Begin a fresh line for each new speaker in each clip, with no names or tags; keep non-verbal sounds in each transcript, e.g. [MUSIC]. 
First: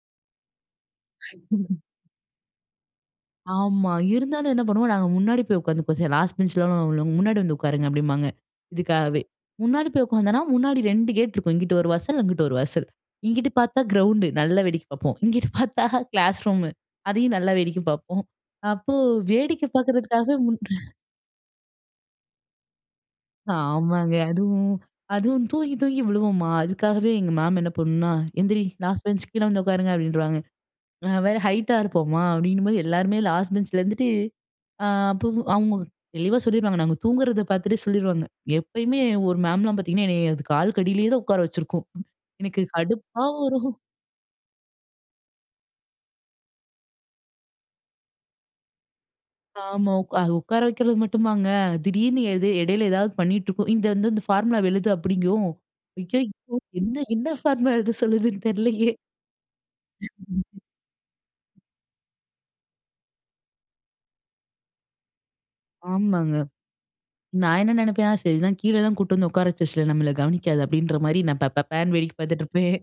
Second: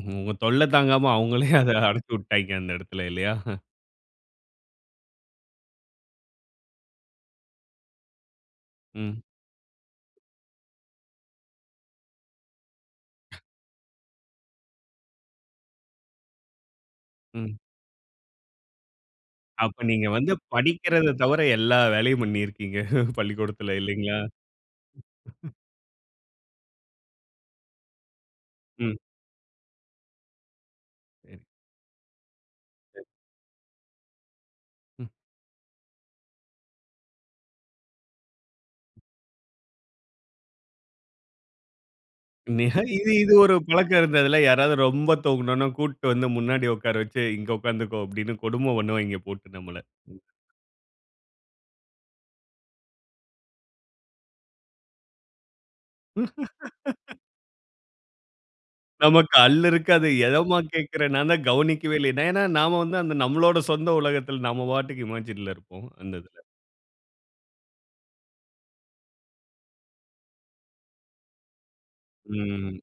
உங்க தொல்லை தாங்காம, அவுங்களே அத
[LAUGHS]
அடைச்சு விட்டாய்ங்க, அந்த எடத்தில. இல்லையா?
ஆமா. இருந்தாலும் என்ன பண்ணுவோம், நாங்க முன்னாடி போய் உட்காந்துப்போம், "சரி. லாஸ்ட் பெஞ்ச்ல உள்ளவங்கலாம், முன்னாடி வந்து உட்காருங்க." அப்படிம்பாங்க. இதுக்காகவே
ம்.
முன்னாடி போய் உட்காந்தோம்னா, முன்னாடி 2 கேட் இருக்கும். இங்கிட்டு ஒரு வாசல், அங்கிட்டு ஒரு வாசல். இங்கிட்டு பார்த்தா கிரவுண்டு. நல்லா வேடிக்கை பார்ப்போம். இங்கிட்டு பார்த்தா கிளாஸ் ரூம். அதையும் நல்லா
ம்.
வேடிக்கை பார்ப்போம். அப்போ வேடிக்கை
அப்ப நீங்க வந்து
பார்க்கறதுக்காகவே முன்
படிக்கிறத தவிர எல்லா வேலையும் பண்ணியிருக்கீங்க, பள்ளிக்கூடத்தில.
ஆமாங்க.
இல்லைங்களா?
அதுவும் அதுவும் தூங்கி தூங்கி விழுவோமா, அதுக்காகவே எங்க மேம் என்ன பண்ணும்னா, "எந்திரி!
ம்.
லாஸ்ட் பெஞ்ச் கீழ வந்து உட்காருங்க." அப்படின்றுவாங்க. நான் வேற
சரி.
ஹைட்டா இருப்போமா, அப்படிங்கும்போது
சரி.
எல்லாருமே லாஸ்ட் பெஞ்ச்ல இருந்துட்டு அ
ம்.
அப்பவும் ஆமாங்க. தெளிவா சொல்லிருவாங்க. நாங்க தூங்குறத பார்த்துட்டே சொல்லிருவாங்க. எப்பயுமே ஒரு மேம்லாம் பார்த்தீங்கன்னா, என்னைய அது காலுக்கு அடியிலேயே தான் உட்கார வச்சிருக்கும். எனக்கு
நிக இது
கடுப்பா
இது ஒரு
வரும்.
பழக்கம் இருந்ததில. யாராவது ரொம்ப தூங்கினோம்ன்னா, கூட்டிட்டு வந்து முன்னாடி உட்கார வச்சு, "இங்க உட்கார்ந்துக்கோ!" அப்படின்னு கொடுமை பண்ணுவாய்ங்கே, போட்டு நம்மள.
ஆமா. உட்கா அது உக்கார வைக்கிறது மட்டுமாங்க. திடீர்னு எது எடையில ஏதாவது பண்ணிட்டு இருக்கும். "இந்த வந்து இந்த ஃபார்முலாவ எழுது!" அப்படிங்கும். "ஐயயோ! என்ன
[LAUGHS]
என்ன ஃபார்முலா எழுத சொல்லுதுன்னு தெரிலையே!"
நமக்கு அல்லு இருக்காது. "எதம்மா கேட்கிறே! நான் தான் கவனிக்கவே இல்லையே." ஏன்னா நாம வந்து அந்த நம்மளோட சொந்த உலகத்தில, நம்ம பாட்டுக்கு இமாஜின்ல இருப்போம், அந்த
ஆமாங்க.
இதில.
நான் என்ன நெனைப்பேன், "சரி. இதான், கீழே தான் கூட்டிட்டு வந்து உட்காரவச்சிருச்சுல, நம்மள கவனிக்காது." அப்படின்ற மாதிரி, நான் பப்பபேன்னு வேடிக்க
ம்.
பார்த்துட்டிருப்பேன்.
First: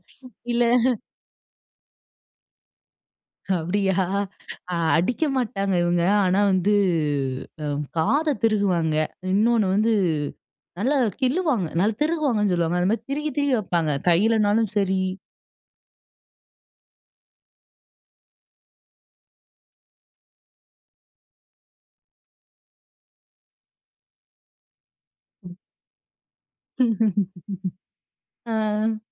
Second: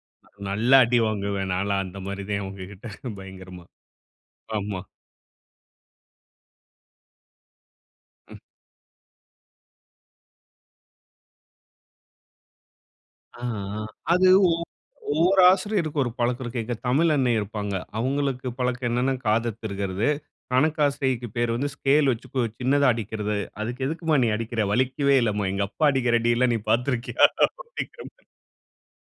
இல்ல
நல்லா அடி வாங்குவேன் நான்லாம், அந்த மாரிதேன். உங்ககிட்ட பயங்கரமா.
அப்படியா!
ஆமா.
அடிக்க மாட்டாங்க இவுங்க. ஆனா வந்து அ காதை
ம்.
திருகுவாங்க. இன்னொன்னு வந்து நல்லா கிள்ளுவாங்க. நல் திருகுவாங்கன்னு சொல்லுவாங்க. அந்த மாதிரி திருகி
ஆ,
திருகி
ஆ.
வைப்பாங்க.
அது ஒ
கையிலனாலும் சரி
ஒவ்வொரு ஆசிரியருக்கும் ஒரு பழக்கம் இருக்கு. எங்க தமிழண்ணை இருப்பாங்க. அவங்களுக்கு பழக்கம் என்னன்னா, காதத் திருகுறது. கணக்காசிரியைக்கு பேரு வந்து ஸ்கேல் வச்சு கு சின்னதா அடிக்கிறது. "அதுக்கு எதுக்கும்மா நீ அடிக்கிற? வலிக்கவே இல்லைம்மா. எங்க அப்பா அடிக்கிற அடியில நீ பார்த்திருக்கிறாயா?" அப்படிங்கிறமாரி.
[LAUGHS] .ஆ.